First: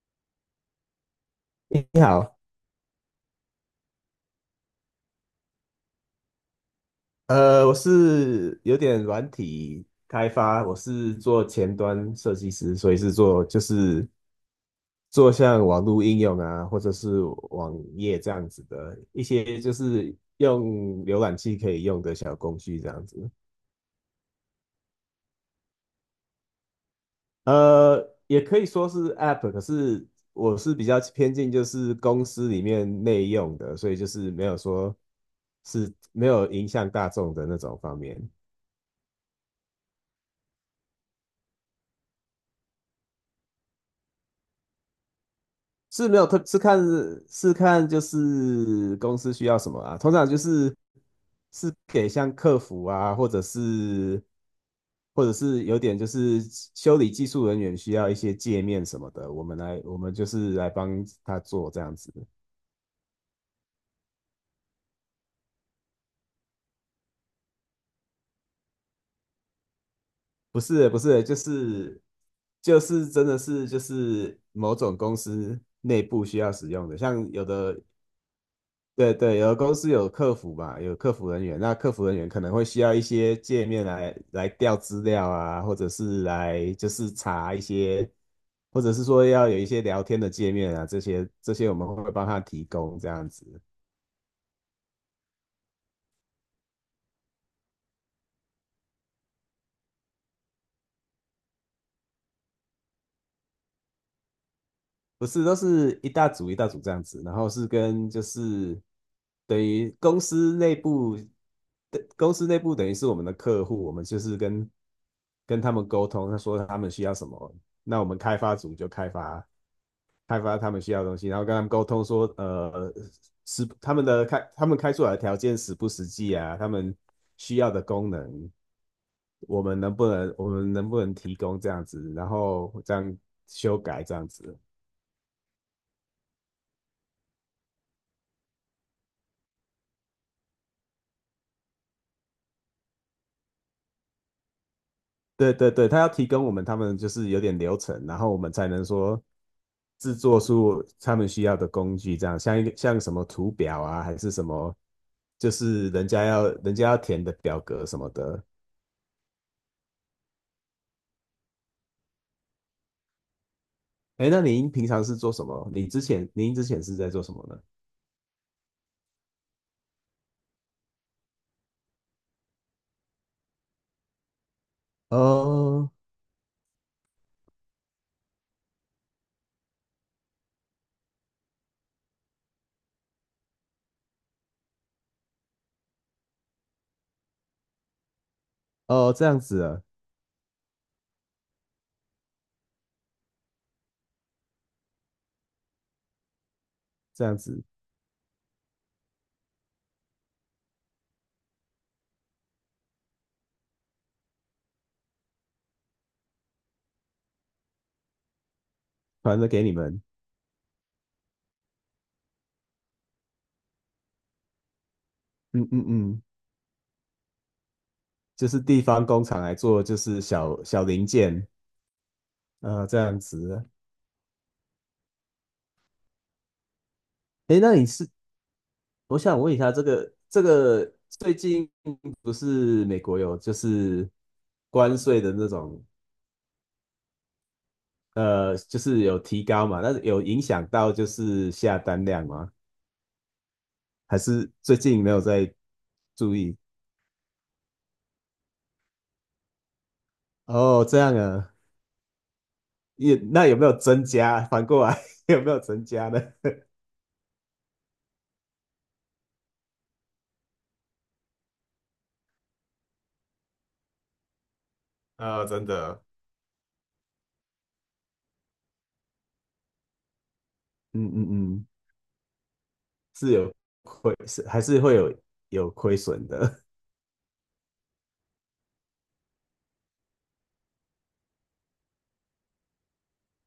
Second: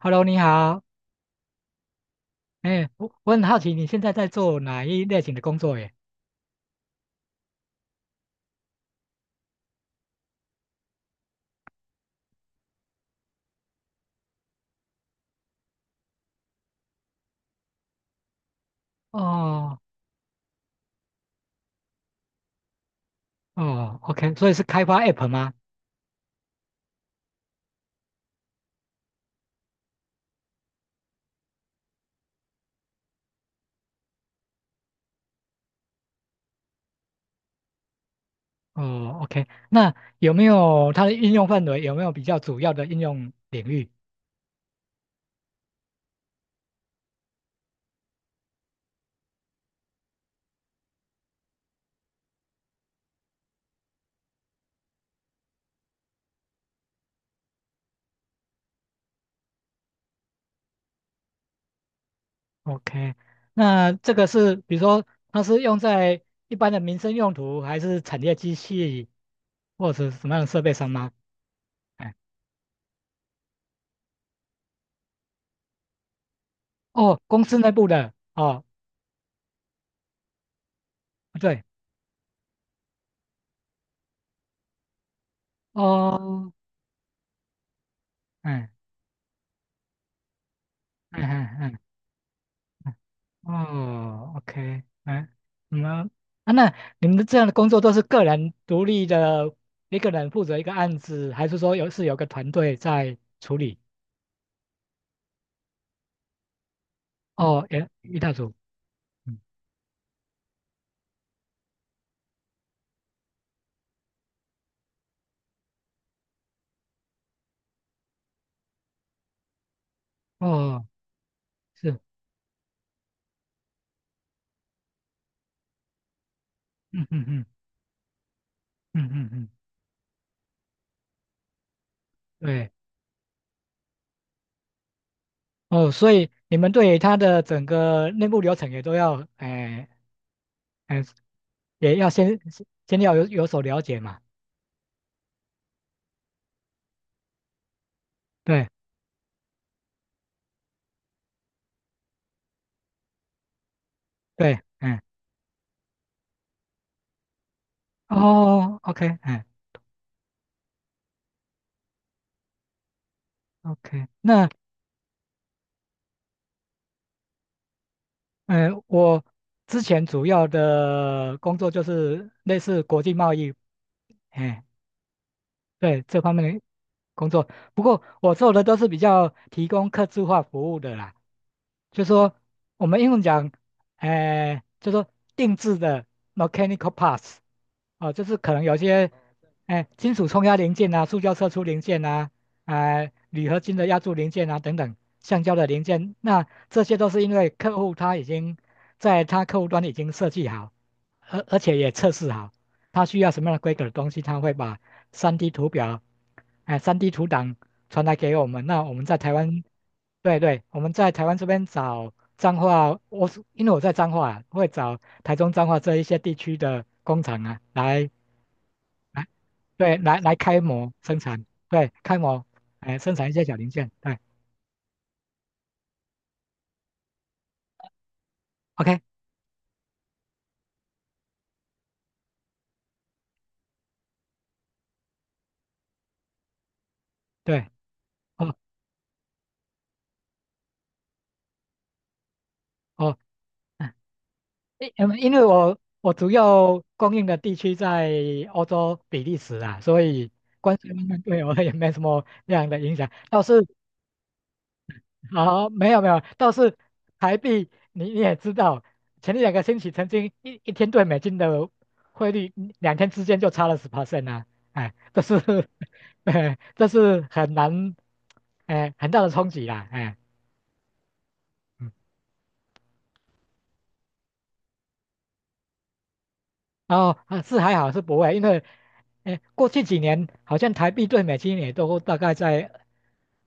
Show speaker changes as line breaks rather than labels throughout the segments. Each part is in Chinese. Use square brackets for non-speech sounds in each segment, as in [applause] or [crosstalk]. Hello，你好。
你好。
哎，我很好奇你现在在做哪一类型的工作耶？
我是有点软体开发，我是做前端设计师，所以是做像网络应用啊，或者是网页这样子的一些就
哦
是用浏览器可以用的小工具这样子。
哦，OK，所以是开发 App 吗？
也可以说是 App,可是我是比较偏近就是公司里面内用的，所以就是没有说是没有影响大众的那种方面。
哦，OK，那有没有它的应用范围？有没有比较主要的应用领域
是没有特是看就是公司需要什么啊，通常就是是给像客服啊，或者是有点就是修理技术人员需要一些界面什么的，我们就是来帮他做这样子。
？OK，那这个是比如说它是用在一般的民生用途，还是产业机器，或者是什么样的
不
设备
是
上
不
吗？
是就是
哎，
真的是就是某种公司内部需要使用的，
哦，
像
公
有
司内
的。
部的。哦，
对对，有的公司有客服吧，有客服人员，
对，
那客服人员可能会需要一些界面来调资料啊，或者是
哦，
来就是查一些，
嗯
或者是说要有一些聊天的界面啊，
嗯
这
嗯
些我
嗯。
们会帮他提供这样子。
哦，OK，哎，你们啊那你们的这样的工作都是个人独立的，一个人负责一个案子，还是说有是有个团队在处理？
不是，都是一大组一大组这样子，然后
哦，
是
也
跟
一
就
大组，
是
嗯，
等于公司内部等于是我们的客户，我们就是跟他们沟通，他说他们需要什么，那我们开发组就开发。开发他们
哦，
需要的东西，然后跟他们沟
是，
通说，是他们的开他们开出来的条件实不实际啊？他们
嗯嗯嗯
需要的功能，
嗯嗯嗯，
我们能不能提供这样子？然
对，
后这样修改这样子。
哦，所以你们对他的整个内部流程也都要，哎哎，也要先要有所了解嘛，
对对对，他要提供我们，他们就是有点流程，然后我们
对
才能说制作出他们需要的工具，这样像一个像什么图表啊，还是什
对，
么，
嗯，
就是人家要填的表格什么的。
哦，OK，嗯。OK，
哎，那
那
您平常是做什么？你之前您之前是在做什么呢？
嗯，我之前主要的工作就是类似国际贸易，哎，
哦
对这方面的工作。不过我做的都是比较提供客制化服务的啦，就说我们英文讲，哎、就说定制的 mechanical parts，哦，就是可能有些，
哦，这样子啊。
哎、金属冲压零件啊，塑胶射出零件啊，哎、铝合金的压铸零件啊，等等，橡胶的零件，那这些都是
这
因
样
为
子，
客户他已经在他客户端已经设计好，而且也测试好，他需要什么样的规格的东西，他会把 3D 图表，哎、3D 图档传来给我们，那我们在台
传了给
湾，
你们。
对对，我们在台湾这边找彰化，我是因为我在彰化，啊，会找台中彰
嗯
化
嗯
这一些
嗯，
地区的工厂啊，来
就是地方工
来
厂来做，就是
开
小小
模
零
生产，
件
对，开模，
啊。
哎，
这
生
样
产一些
子
小
啊。
零件，对
哎，那你是，
，OK，
我想问一下，这个最近不是美国有就是关税的那种，
对，哦
就是有提高嘛？那有影响到就是下单量吗？
哦，嗯，
还是最近没
因
有
因为
在
我主
注意？
要供应的地区在欧洲比利时啊，所以关
哦，
税
这
方
样
面对我
啊。
也没什么那样的影响，
也
倒
那有没
是
有增加？反过来 [laughs] 有没有
好，
增
没有没
加
有，
呢？
倒
[laughs]
是台币你也知道，前两个星期曾经一天对美金的汇率，嗯两天之间就差了十 percent 啊，哎，这是，
啊，真的。
[laughs] 哎，这是很难，哎，很大的冲击啦，哎，
嗯嗯嗯，
嗯，
是有亏，是还是会有有亏损的。
然后啊是还好是不会，因为哎过去几年好像台币对美金也都大概在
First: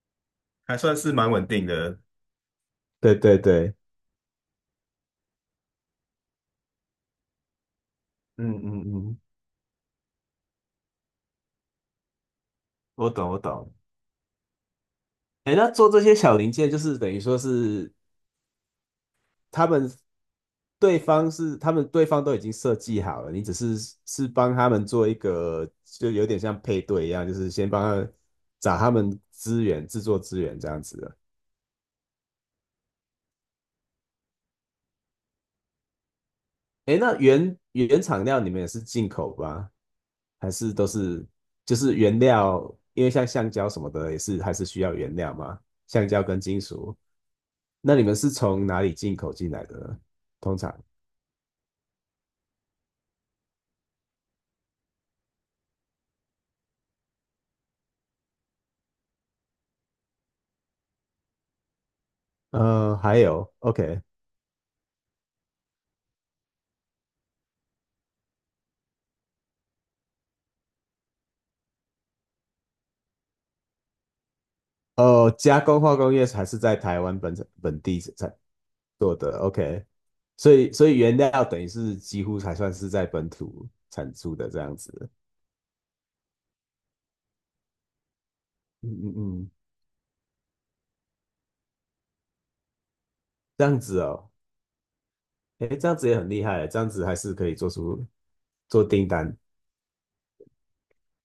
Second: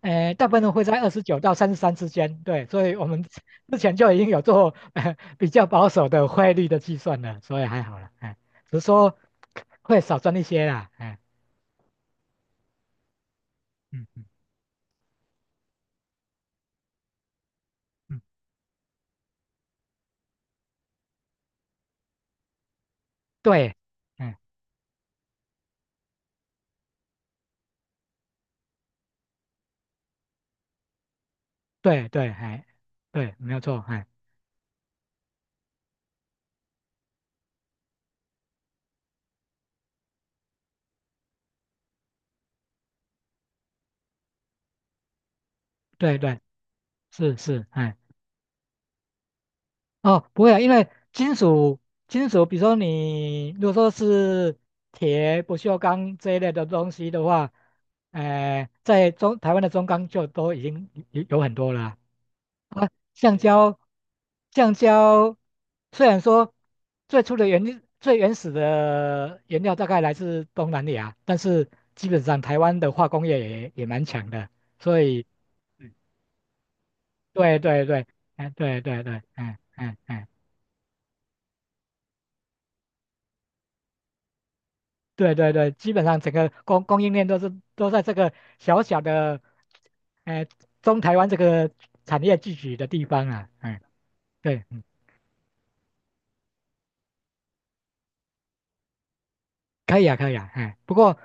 诶，大部
[laughs]
分
还
会
算
在二
是
十
蛮
九
稳
到
定
三十三
的。
之间，对，所以我
对
们
对对。
之前就已经有做比较保守的汇率的计算了，所以还好了，哎，
嗯
只
嗯
是说
嗯，
会少赚一些啦，哎，
我懂我懂。
嗯嗯
哎，那做这些小零件，就是等于说是
嗯，
他们，对方是他们对方都已经设计好了，你只
对，
是是
哎，
帮他们做一个，就有点像配对一样，就是先帮他们找他们资源，制作资源这样子的。
对对，哎，对，没有错，哎，
哎，那原原厂料你们也是进口吧？还是都是就是原料？因为像橡胶什么的也是还是需要原料嘛，橡
对
胶
对，
跟金属。
是是，
那
哎，
你们是从哪里进口进来的呢？
哦，不会
通
啊，因
常，
为金属，比如说你如果说是铁、不锈钢这一类的东西的话，在中台湾的中钢就都已经有很多了啊啊，
呃，还
橡
有
胶，
，OK。
橡胶虽然说最原始的原料大概来自东南亚，但是基本上台湾的化工业也蛮强的，所以
哦，加工
嗯
化工业还是在台湾本
对
本
对
地
对，
才
哎对对
做
对，
的
嗯
，OK,
嗯嗯，
所以原料等于是几乎才算是在本土产出的这样子。
对对对，基本上整个供应链都是都在这个小
嗯
小
嗯
的，
嗯，
哎、中台湾这个产业聚集的地方啊，
这
嗯
样子哦。
对
哎，这样子也很厉害，这样子还是可以做出，做订单。
可以啊，可以啊，哎，不过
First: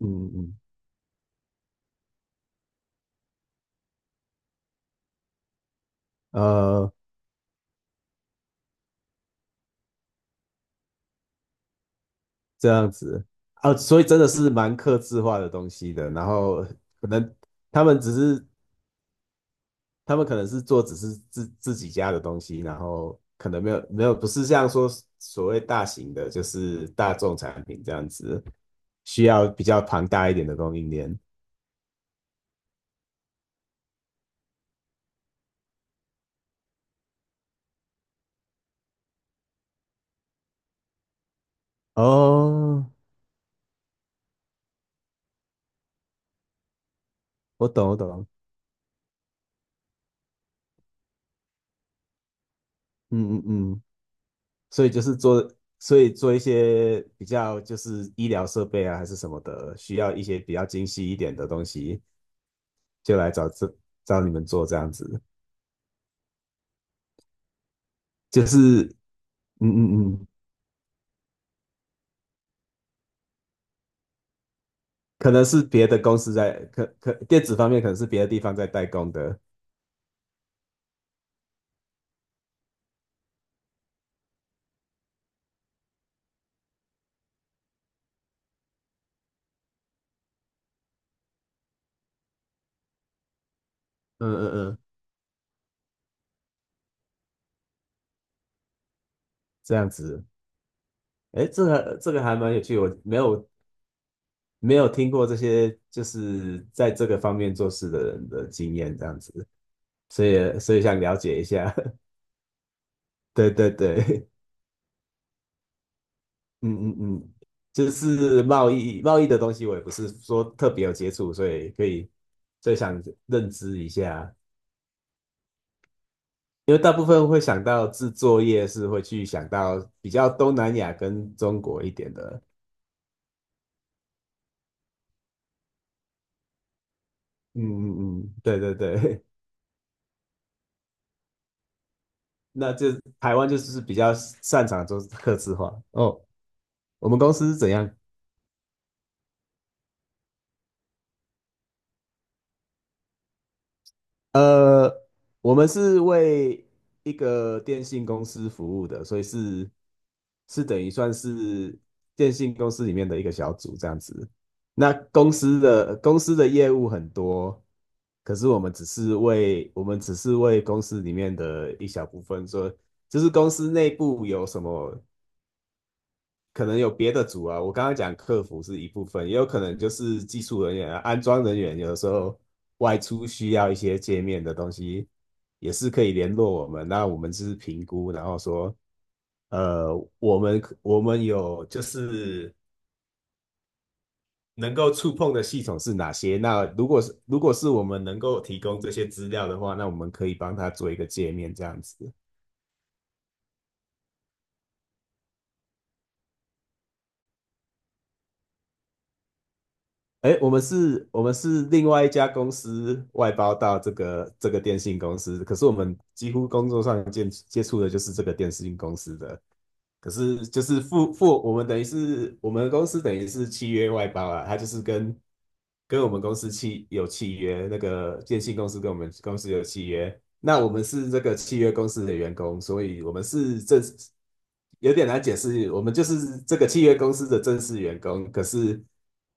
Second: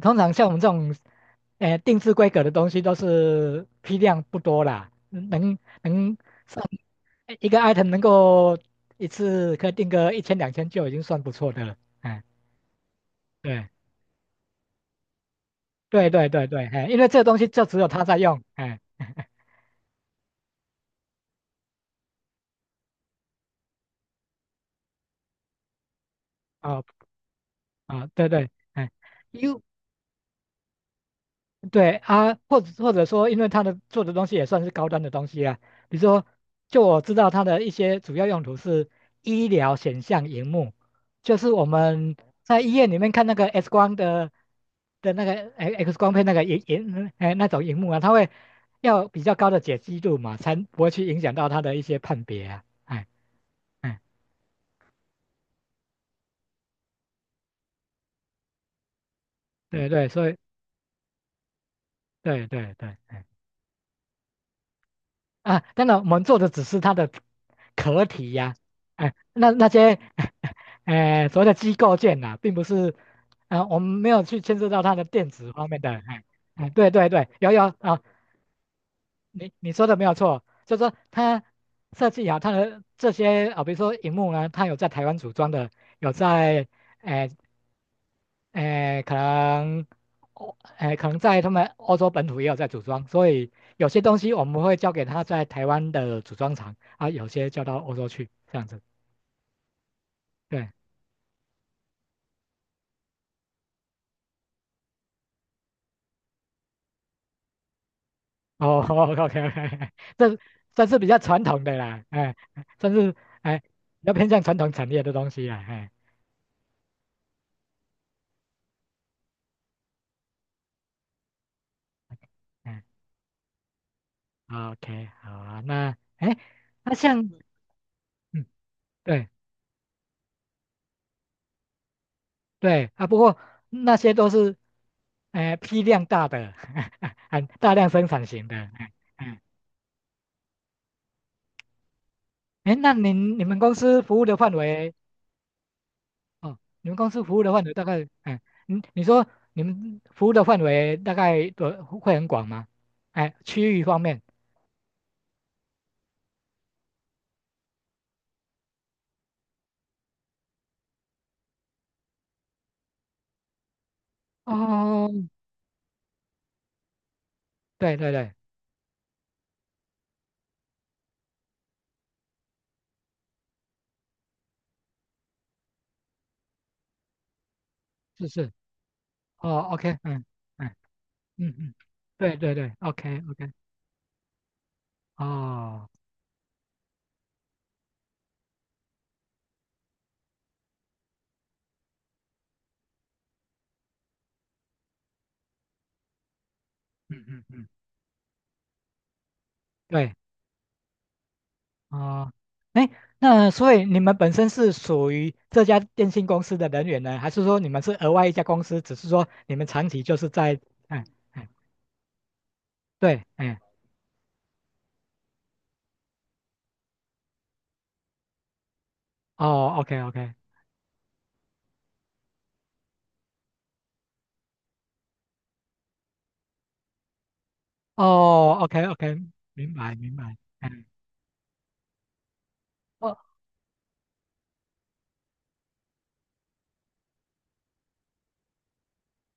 通常像我
嗯，
们这种，定制规格的东西都是批量不多啦，能算
呃，
一个 item 能够一次可以定个一千两千就已经算不错的了，哎，
这样子
对
啊，所以真的是蛮客制化的东西
对
的。然
对对
后
对，哎，因为
可
这个
能，
东西就只
他
有
们
他
只
在用，
是，
哎，[laughs]
他们可能是做只是自自己家的东西，然后可能没有不是像说所谓大型的，就
哦
是大众产品这
啊，
样
对
子，
对，哎，
需要
u
比较庞大一点的供应链。
对啊，或者说，因为它的做的东西也算是高端的东西啊，比如说，就我知道它的一些主要用途是医疗显像荧幕，就是我们在医
哦，
院里面看那个 X 光的那个哎 X 光片那个哎那种
我
荧
懂
幕
我
啊，它
懂。
会要比较高的解析度嘛，才不会去影响到它的一些判别啊，哎
嗯嗯嗯。
哎，
所以就是做，所以做一些比较就是医疗设备啊，还是什么的，
对
需
对，
要一
所以
些比较精细一点的东西，
对对对，
就
哎
来找找你们做这样子。
啊，当然我们做的只是它的壳体
就
呀、
是，
哎、那
嗯
那些，
嗯嗯，
[laughs] 哎、所谓的机构件呐、啊并不是，啊、我们没有去牵涉到它的电
可能
子
是
方面
别
的，
的公
哎、
司在，
哎、对对
可
对，
电
有
子
有
方面可能
啊，
是别的地方在代工的。
你说的没有错，就是说它设计好它的这些啊，比如说荧幕呢，它有在台湾组装的，有在，哎、诶，可能，哦，诶，可能在他们欧洲本土也有在组装，所以有些东西
嗯
我们
嗯
会
嗯，
交给他在台湾的组装厂啊，有些交到欧洲去，这样子。
这样子。
对，
哎，这个还蛮有趣，我没有，没有听过这些就是在这个方面做事的人的经
哦
验这
，OK
样
OK，
子，
[laughs]
所
这
以
这是
想
比
了
较
解
传
一
统
下。
的啦，
[laughs]
哎，算是
对
哎
对
比较偏
对。
向传统产业的东西啦，哎，
嗯嗯嗯，就是贸易的东西，我也不是说特别有接触，所以可以，所以
哎
想认知一下，
，OK，好啊，那哎，
因为大
那
部
像，
分会想到制作
嗯，
业是会去
对
想到比较东南亚跟中国一点的。
对啊，不过那些都是，哎，批量大的，[laughs] 很
嗯
大量生
嗯
产
嗯，
型的，
对对
哎。
对。
哎
[laughs] 那
哎，
就
那
台
你
湾就
们公
是比
司
较
服务的范
擅长
围，
做客制化哦。
哦，你们
我
公
们
司
公
服务的
司是
范
怎
围大
样？
概，哎，你说你们服务的范围大概多会很广吗？哎，区域方面，
呃，我们是为一个电信公司服务的，所以是是等于算是电信公司里面的一个小组这样子。那
哦，
公司的业务很多，
对对对，
可是我们只是为，我们只是为公司里面的一小部分说，就是公司内部有什么。可能有别的组啊，我刚刚讲
是
客
是，
服是一部分，也有可
哦
能就
，OK，
是
嗯
技术
嗯
人员啊，安装
嗯
人
嗯，
员，有的时
对
候
对对
外
，OK
出需
OK，
要一些界面的东西，也
哦，
是可以联络我们。那我们就是评估，然后说，呃，我们有就是能够触碰的系统是哪些？那
嗯
如
嗯
果
嗯，
是我们能够提供这些资料的话，那我们
对，
可以帮他做一个界面这样子。
哦，哎，那所以你们本身是属于这家电信公司的人员呢，还是说你们是额外一家公司，只是说你们长期就是
哎，我
在，
们
哎
是，我们
哎，
是另外一家公司
对，
外包
哎。
到这个电信公司，可是我们几乎工作上接，接触的就是这个电信公司的，
哦，OK
可
OK，
是就是付，我们等于是，我们公司等于是契约外包啊，他就是跟，跟我们公司契，有契约，那个电
哦
信公司
，OK
跟我们
OK，
公司有
明
契
白明
约，
白，
那我们
嗯，
是这个契约公司的员工，所以我
哦
们是正式，有点难解释。我们就是这个契约公司的正式员工，可是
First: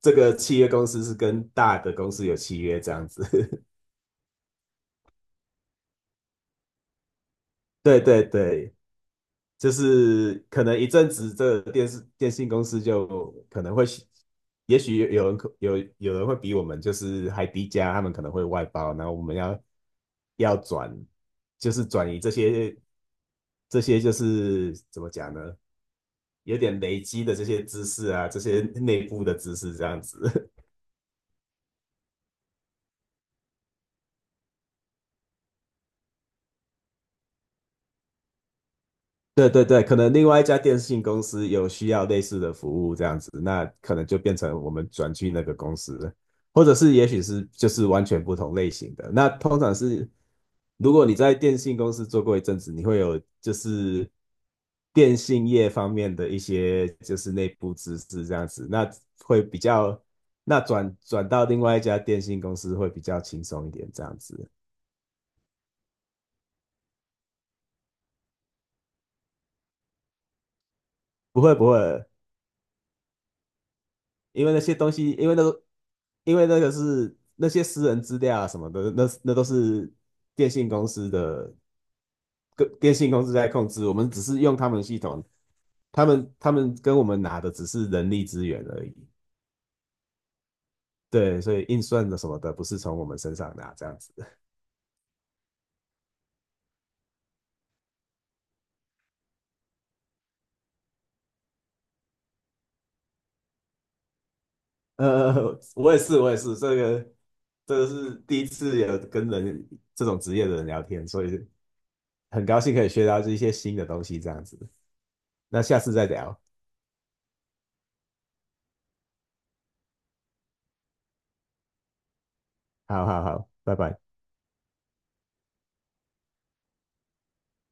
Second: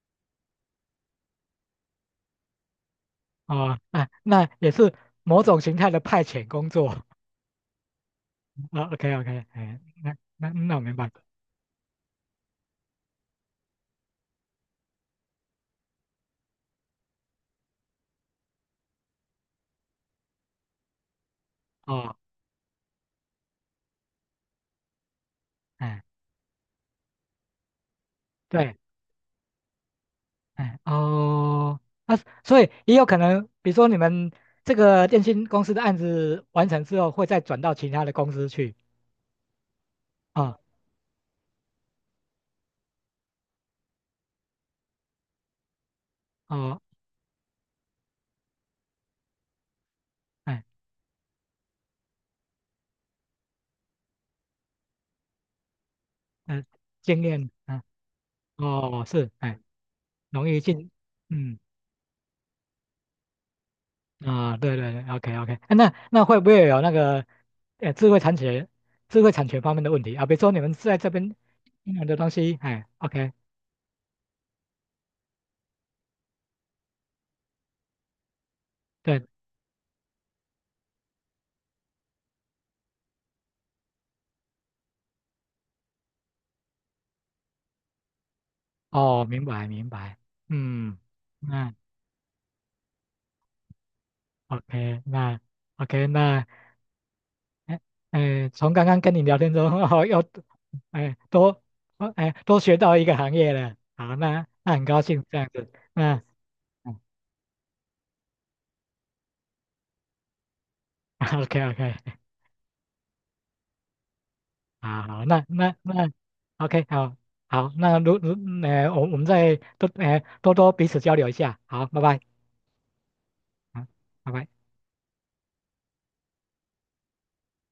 这个契约公司是跟大的公司有契约这样子。
哦，
[laughs]
那也是某种形态的派遣工作
对对对，
啊，OK OK，
就
哎，那
是
那
可
那
能
我
一
明
阵
白，
子，这个电视，电信公司就可能会，也许有，有人可有，会比我们就是还低价，他们可能会外包，然后我们要要转，就是转
哦，
移这些，这些就是怎么讲呢？
哎，
有点累积的这些知识啊，这些
对，
内部的知识这样子。[laughs]
哎，哦，那、所以也有可能，比如说你们这个电信公司的案子完成之后，会再转到其他的公司去，
对对对，可能另
啊、
外一家
哦，
电信公司有需要类似的服务这样子，那可能就变成我们转去那个公司，或者
哦，
是也许是就是完全不同类型的。那通常是，
哎，
如果你在电信公司做过一阵子，你会有就是电信业方面的一
嗯、
些就
经
是内
验，
部
嗯、
知识这样子，那
哦，是，
会
哎，
比较，
容易
那
进，
转到
嗯。
另外一家电信公司会比较轻松一点这样子。
啊，对对对，OK OK，那会不会有那个，呃，智慧产权、智慧产权方面的问题啊？比如说你们在这边
不会不
用
会，
的东西，哎，OK，
因为那些东西，因为那个，因为那个是那些私人资料啊什么的，那
对，
那都是电信公司的，跟电信公司在控制，我们只是用他们系统，他们，他们跟我们拿的只是人力资源而已。
哦，明白明白，嗯，
对，所以
那
运算的什么的不是从我们身上拿这样子。[laughs]
OK，那 OK，那，哎哎，从刚刚跟你聊天中，[laughs] 哦，又，哎，多，哦哎，多学到一个行业了，好，那那很高兴这样
呃，
子，
我也是
那，
我也是，
嗯
这个是第一次有跟人这种职业的人聊天，所以
，OK OK，[laughs]
很高兴可以学到这一些新的东西这样子。
啊，好，那
那
那
下次再
那
聊，
，OK，好，好，那，我们再多，多多彼此交流一下，好，拜拜，
好好好，拜
好，
拜。
拜拜。